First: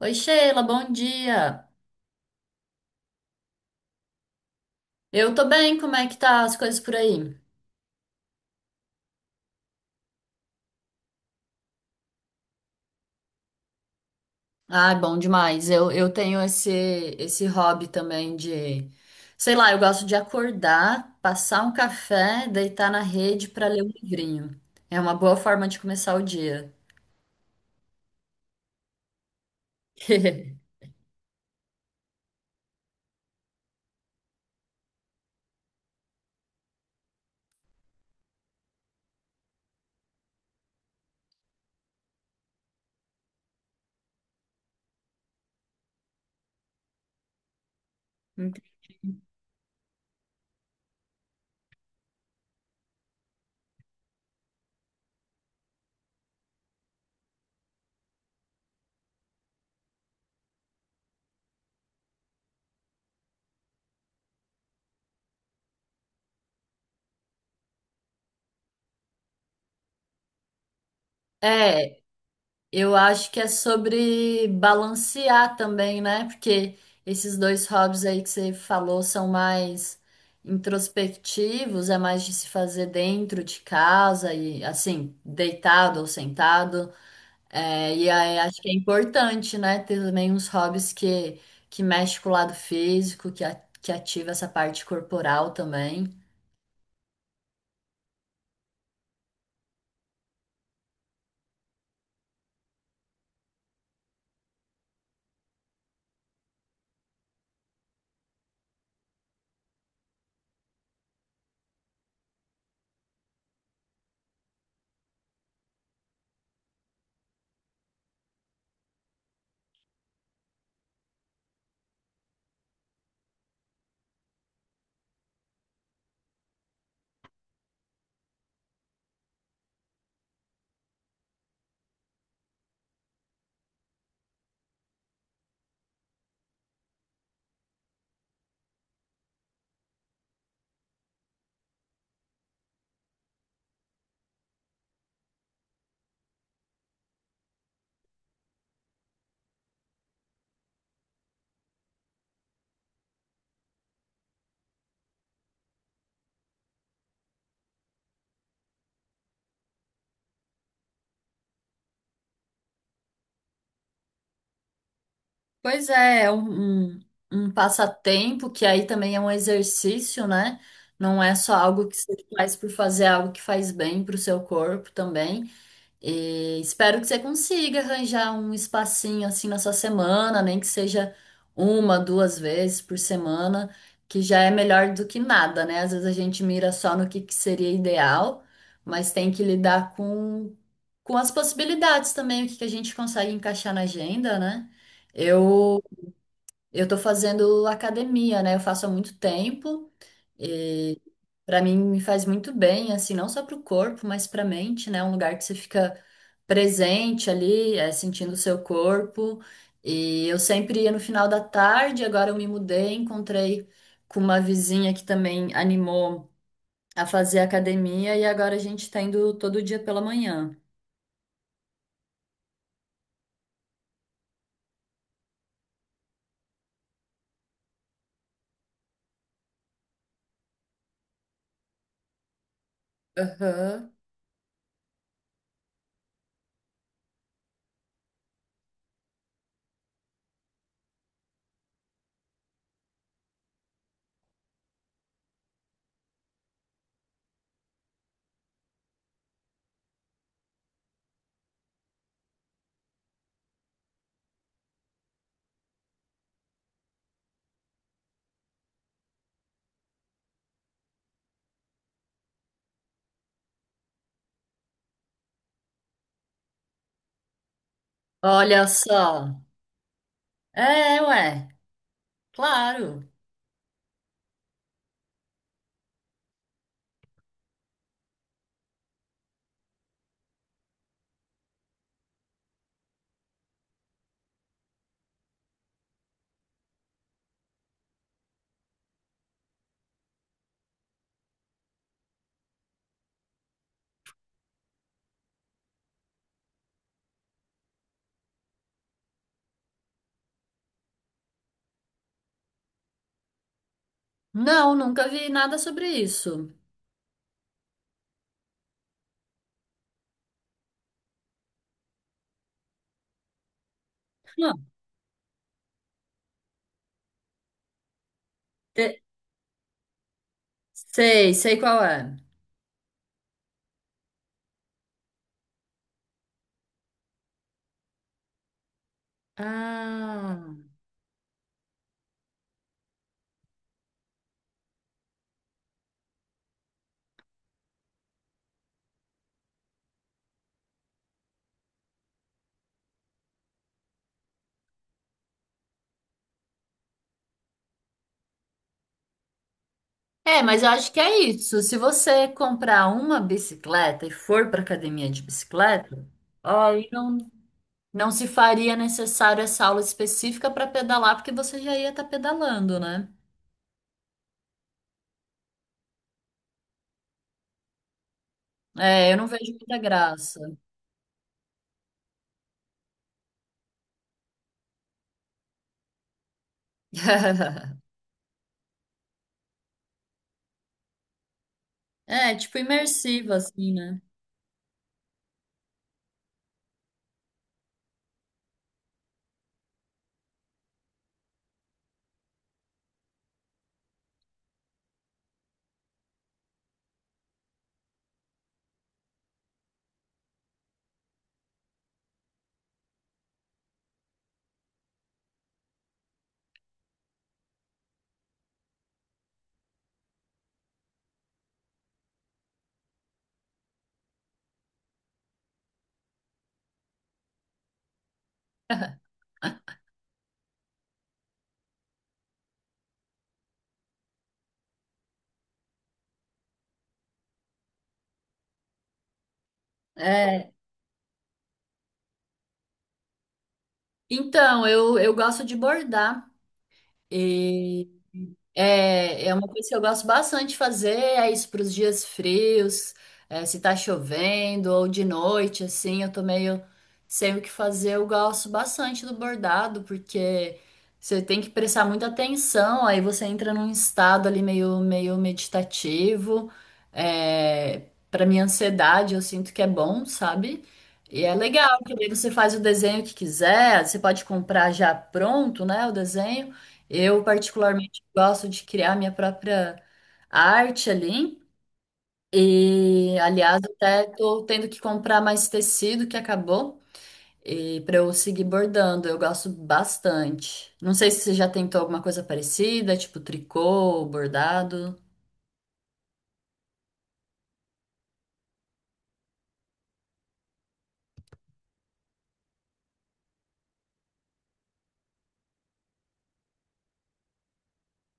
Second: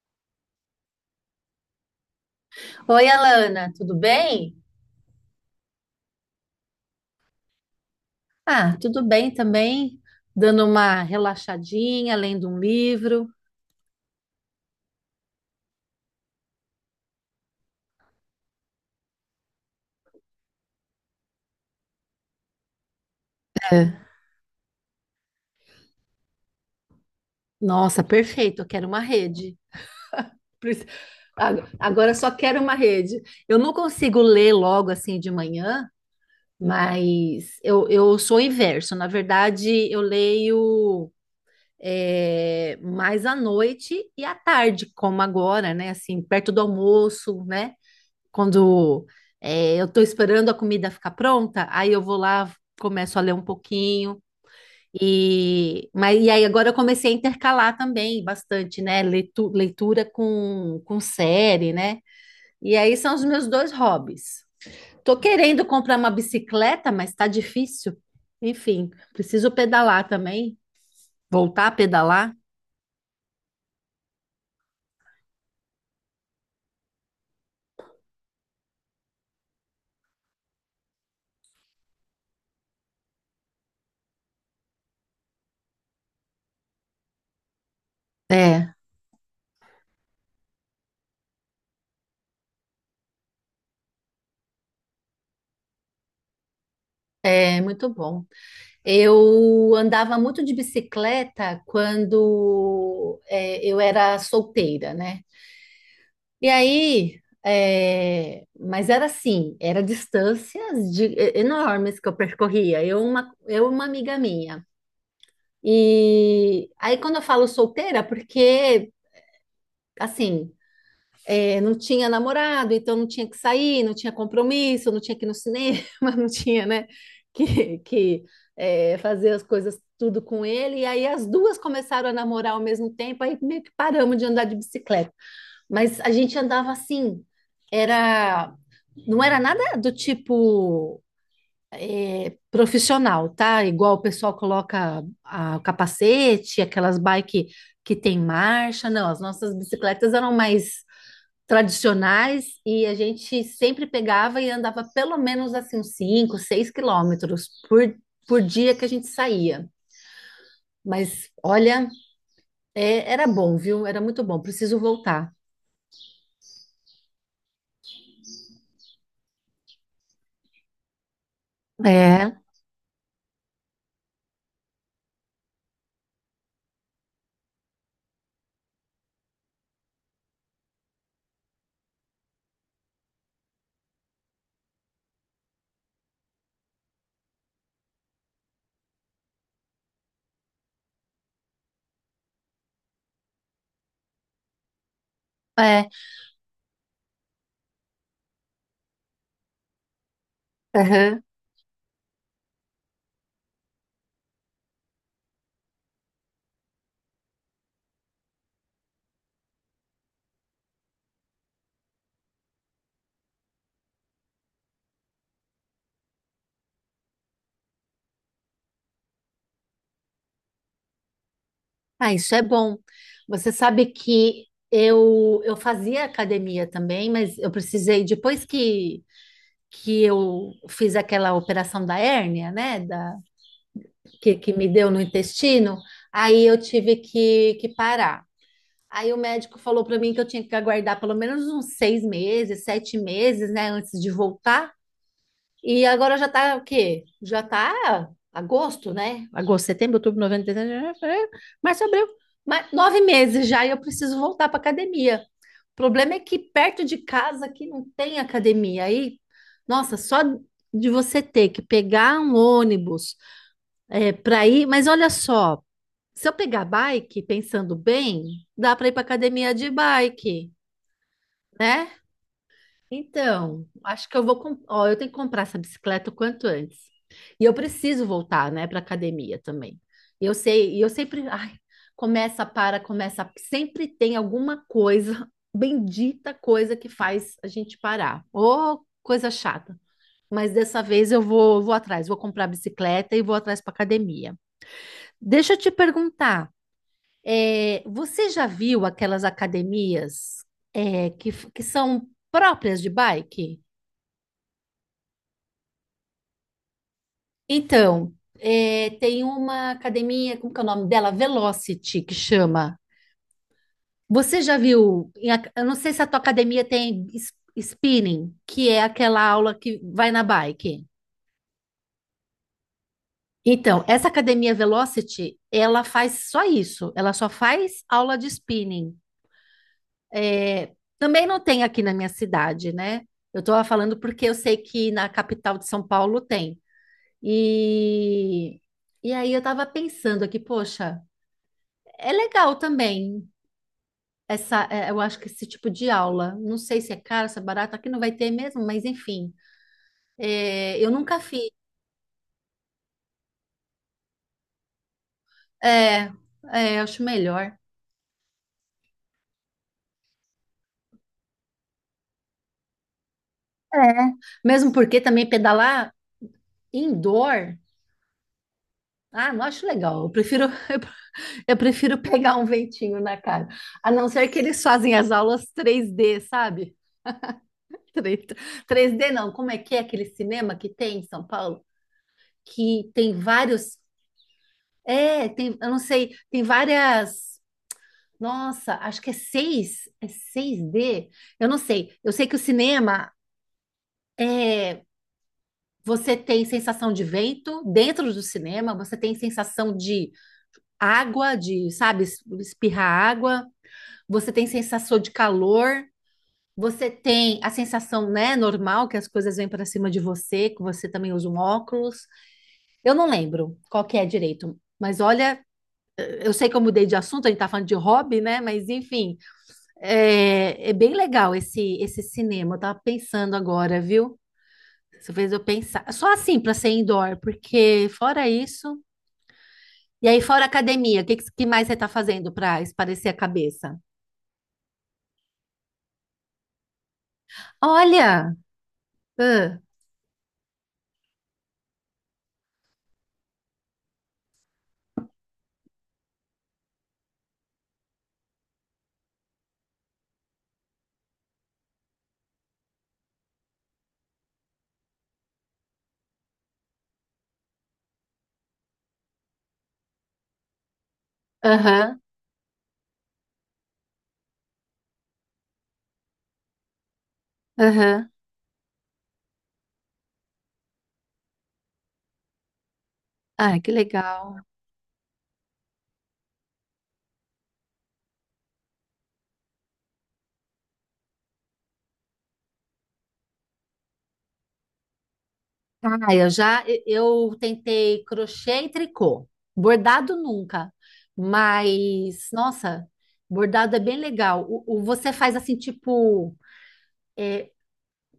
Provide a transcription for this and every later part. Oi, Sheila, bom dia. Oi, Alana, tudo bem? Eu tô bem, como é que tá as coisas por aí? Ah, tudo bem também, dando uma relaxadinha, lendo um livro. Ai, bom demais. Eu tenho esse hobby também de, sei lá, eu gosto de acordar, passar um café, deitar na rede pra ler um É. livrinho. É uma boa forma de começar o dia. Nossa, perfeito, eu quero uma rede. Prec- Agora eu só quero uma rede. Eu não consigo ler logo assim de manhã, mas eu sou o inverso. Na verdade, eu leio mais à noite e à tarde, como agora, né? Assim, perto do almoço, né? Quando eu estou esperando a comida ficar pronta, aí eu vou lá, começo a ler um pouquinho. E aí agora eu comecei a intercalar também bastante, né? Leitura com série, né? E aí são os meus dois hobbies. Tô querendo comprar uma bicicleta, mas tá difícil. Enfim, preciso pedalar também, voltar a É, pedalar. eu acho que é sobre balancear também, né? Porque esses dois hobbies aí que você falou são mais introspectivos, é mais de se fazer dentro de casa e assim, deitado ou sentado. É, e aí acho que é É, importante, né? Ter também uns hobbies que mexe com o lado físico, que ativa essa parte corporal também. é muito bom. Eu andava muito de bicicleta quando eu era solteira, né? Mas era assim, era distâncias enormes que eu percorria. Eu e uma amiga minha. E aí quando eu falo solteira, porque assim, é, não tinha namorado, então não tinha que sair, não tinha compromisso, não tinha que ir no cinema, não tinha, né, que, que fazer as coisas tudo com ele. E aí as duas começaram a namorar ao mesmo tempo, aí meio que paramos de andar de bicicleta. Mas a gente andava assim, era, não era nada do tipo profissional, tá? Igual o pessoal coloca o capacete, aquelas bike que tem marcha, não, as nossas bicicletas eram mais tradicionais e a gente sempre pegava e andava pelo menos assim uns 5, 6 quilômetros por dia que a gente saía. Mas olha, era bom, viu? Era muito bom. Preciso voltar. Pois é, é um passatempo que aí também é um exercício, né? Não é só algo que você É, faz por fazer, é algo que faz bem para o seu corpo também. E espero que você consiga arranjar um espacinho assim na sua semana, nem que seja uma, duas vezes por semana, que já é melhor do que nada, né? Às vezes a gente mira só no que seria ideal, mas tem que lidar com as possibilidades também, que a gente consegue encaixar na agenda, né? Eu é. eu tô fazendo academia, né? Eu faço há muito tempo e Aham. para mim me faz muito bem, assim, não só para o corpo, mas para a mente, né? É um lugar que você fica presente ali, sentindo o seu corpo. E eu sempre ia no final da tarde, agora eu me mudei, encontrei com uma vizinha que também animou a fazer academia e agora a gente tá indo todo dia pela manhã. Ah, isso é bom. Você sabe que eu fazia academia também, mas eu precisei depois que eu fiz aquela operação da hérnia, né, da Aham. que me deu no intestino, aí eu tive que parar. Aí o médico falou para mim que eu tinha que aguardar pelo menos uns seis meses, sete meses, né, antes de voltar. E agora já tá o quê? Já tá agosto, né? Agosto, setembro, outubro, novembro, dezembro, janeiro, março, abril. Mas nove meses já e eu preciso voltar para academia. O problema é que perto de casa aqui não tem academia. Aí, nossa, só de você ter que pegar um ônibus para ir. Mas olha só, se eu pegar bike, pensando bem, Olha dá para ir para só. academia de bike. É, ué, Né? claro. Então, acho que eu vou. Ó, eu tenho que comprar essa bicicleta o quanto antes. E eu preciso voltar, né, para academia também. E eu sei, e eu sempre. Ai, começa, para, começa. Sempre tem alguma coisa, bendita coisa que faz a gente parar. Ô, coisa chata. Mas dessa vez eu vou, vou atrás, vou comprar a bicicleta e vou atrás para academia. Deixa eu te perguntar. É, você já viu aquelas academias que são próprias de bike? Não, nunca vi nada sobre isso. Então, é, tem uma academia, como que é o nome dela? Velocity, que chama. Você Não, já viu? Eu não sei se a tua academia tem spinning, que é te- aquela aula que vai na bike. sei, sei qual é. Então, essa academia Velocity, ela faz só isso. Ela só faz aula de spinning. Ah, É, também não tem aqui na minha cidade, né? Eu estou falando porque eu sei que na capital de São Paulo tem. E, e aí eu estava pensando aqui, poxa, é legal também eu acho que esse tipo de aula. Não sei se é caro, se é barato, aqui não vai ter mesmo, mas enfim. é, mas eu É, eu acho que é nunca fiz. isso. Se você comprar uma bicicleta e for para academia de bicicleta, É, é, eu aí acho não, melhor. não se faria necessário essa aula específica para pedalar, porque você já ia estar pedalando, né? É. Mesmo porque também pedalar indoor, É, eu não ah, não vejo acho muita legal. Eu graça. prefiro, eu prefiro pegar um ventinho na cara. A não ser que eles fazem as aulas 3D, sabe? 3D 3D não, como é que é aquele cinema que tem em São Paulo? É, tipo Que tem imersiva, assim, vários. né? É, tem, eu não sei, tem várias. Nossa, acho que é 6. É 6D. Eu não sei. Eu sei que o cinema é. Você tem sensação de vento dentro do cinema, você tem sensação de água, de, sabe, espirrar água, você tem sensação de calor. Você tem a sensação, né, normal que as coisas vêm para cima de você, que você também usa um óculos. Eu não lembro qual que é direito, mas olha, eu sei que eu mudei de assunto, a gente tá falando de hobby, né? Mas enfim, é, é bem legal esse cinema. Eu tava pensando agora, viu? Você fez eu pensar. Só assim para ser indoor, porque fora isso. E aí, fora É. academia, o que, que mais você tá fazendo para esparecer a cabeça? Então, eu gosto de bordar. Olha! É, é uma Ah, coisa que eu gosto bastante de fazer, é isso para os dias frios, é, se tá chovendo ou de noite, assim, eu tô meio sem o que fazer, eu gosto bastante do bordado, porque você tem que prestar muita atenção, aí você entra num estado ali meio meditativo, é, para minha ansiedade eu sinto que é bom, sabe? E é legal, porque aham, daí você faz o desenho que quiser, você pode comprar já pronto, né, o desenho, eu, particularmente, aham. gosto de criar minha própria arte ali. E, Ah, aliás, que até legal. tô tendo que comprar mais tecido que acabou e para eu seguir bordando. Eu gosto bastante. Não sei se você já tentou alguma coisa parecida, tipo tricô, bordado. Ah, eu já eu tentei crochê e tricô. Bordado nunca, mas nossa, bordado é bem legal. Você faz assim tipo,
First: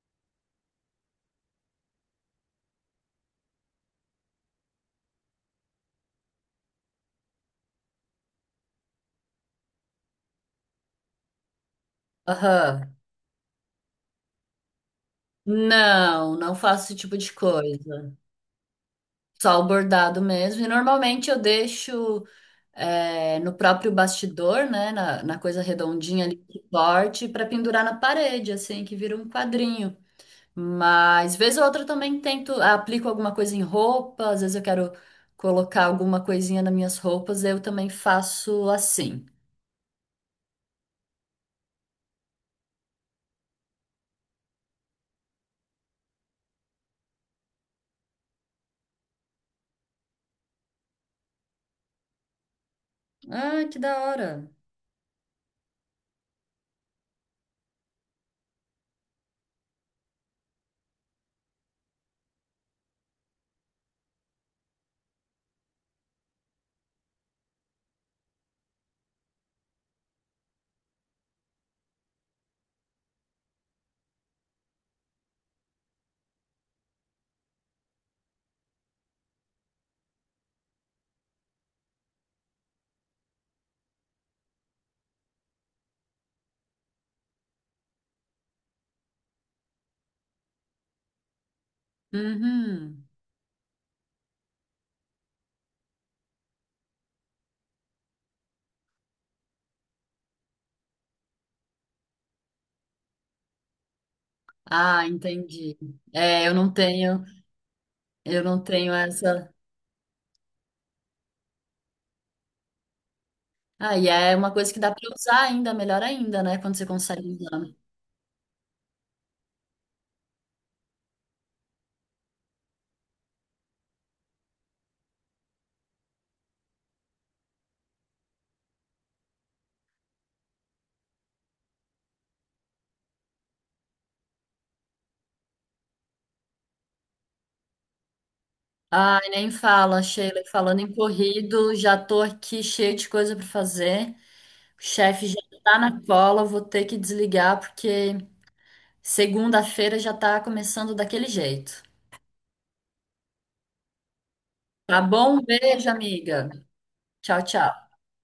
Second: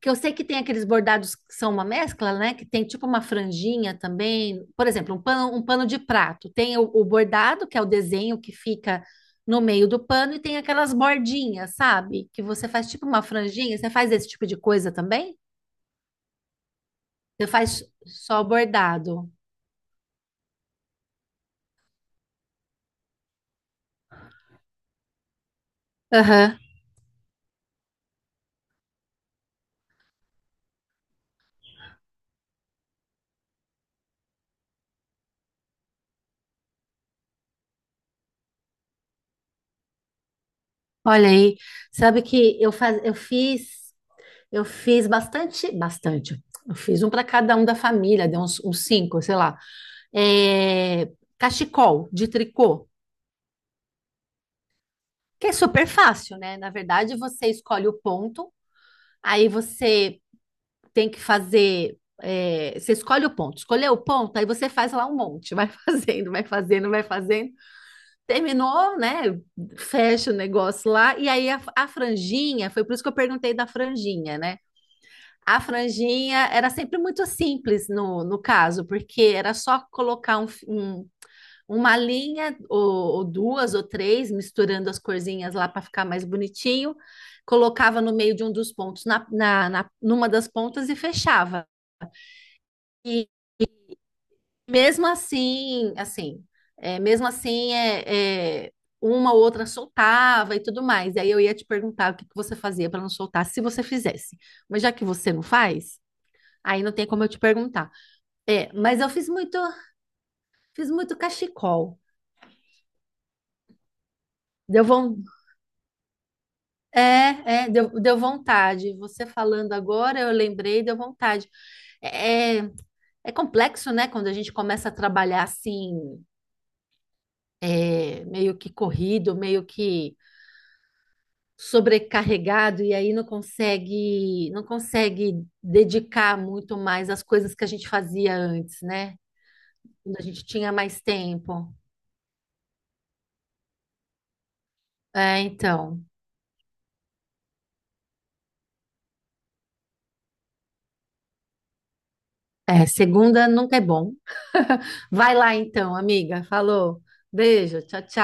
que eu sei que tem aqueles bordados que são uma mescla, né? Que tem tipo uma franjinha também. Por exemplo, um pano de prato. Tem o bordado, que é o desenho que fica no meio do pano, e tem aquelas bordinhas, sabe? Que você faz Aham. tipo uma franjinha. Você faz esse tipo de coisa também? Não, não faço esse tipo de Você faz coisa. só bordado? Só o bordado mesmo. E normalmente eu deixo no próprio bastidor, né? Na coisa redondinha ali Aham. que corte, para pendurar na parede, assim, que vira um quadrinho. Mas, vez ou outra, eu também tento, aplico alguma coisa em roupa, às vezes eu quero colocar alguma coisinha nas minhas roupas, eu também faço assim. Olha aí, sabe que eu fiz bastante, bastante. Eu fiz um para cada um da família, deu uns, uns cinco, sei lá. É, cachecol de tricô, Ah, que da hora. que é super fácil, né? Na verdade, você escolhe o ponto, aí você tem que fazer. É, você escolhe o ponto, Escolheu o ponto, aí você faz lá um monte, vai fazendo, vai fazendo, vai fazendo. Terminou, né? Fecha o negócio lá, e aí a franjinha, foi por isso que eu perguntei da franjinha, né? A franjinha era sempre muito simples no caso, porque era só colocar uma linha ou duas ou três, misturando as corzinhas lá para ficar mais bonitinho, colocava no meio de um dos pontos, numa das pontas e fechava. Uhum. E mesmo mesmo assim, uma ou outra soltava e tudo mais. E aí eu ia te perguntar o que que você fazia para não soltar, se você fizesse. Mas já que Ah, você não entendi. faz, É, aí não tem como eu te perguntar. eu não É, tenho mas eu essa. Fiz muito cachecol. Ah, e é uma coisa que Deu dá para von... usar ainda, melhor ainda, né? Quando você É, consegue é, usar. deu, deu vontade. Você falando agora, eu lembrei, deu vontade. É, é É complexo, né? Quando a gente começa a trabalhar assim, é, meio que corrido, meio que sobrecarregado, e aí não consegue, não consegue dedicar muito mais às coisas que a gente fazia antes, né? Ai, nem fala, Quando a Sheila. gente tinha Falando em mais tempo. corrido, já tô aqui cheia de coisa para fazer. O chefe já É, tá na então, cola, vou ter que desligar porque segunda-feira já tá começando daquele jeito. é, segunda nunca é bom. Tá Vai bom? Um lá beijo, então, amiga. amiga. Falou. Tchau, Beijo. tchau. Tchau, tchau.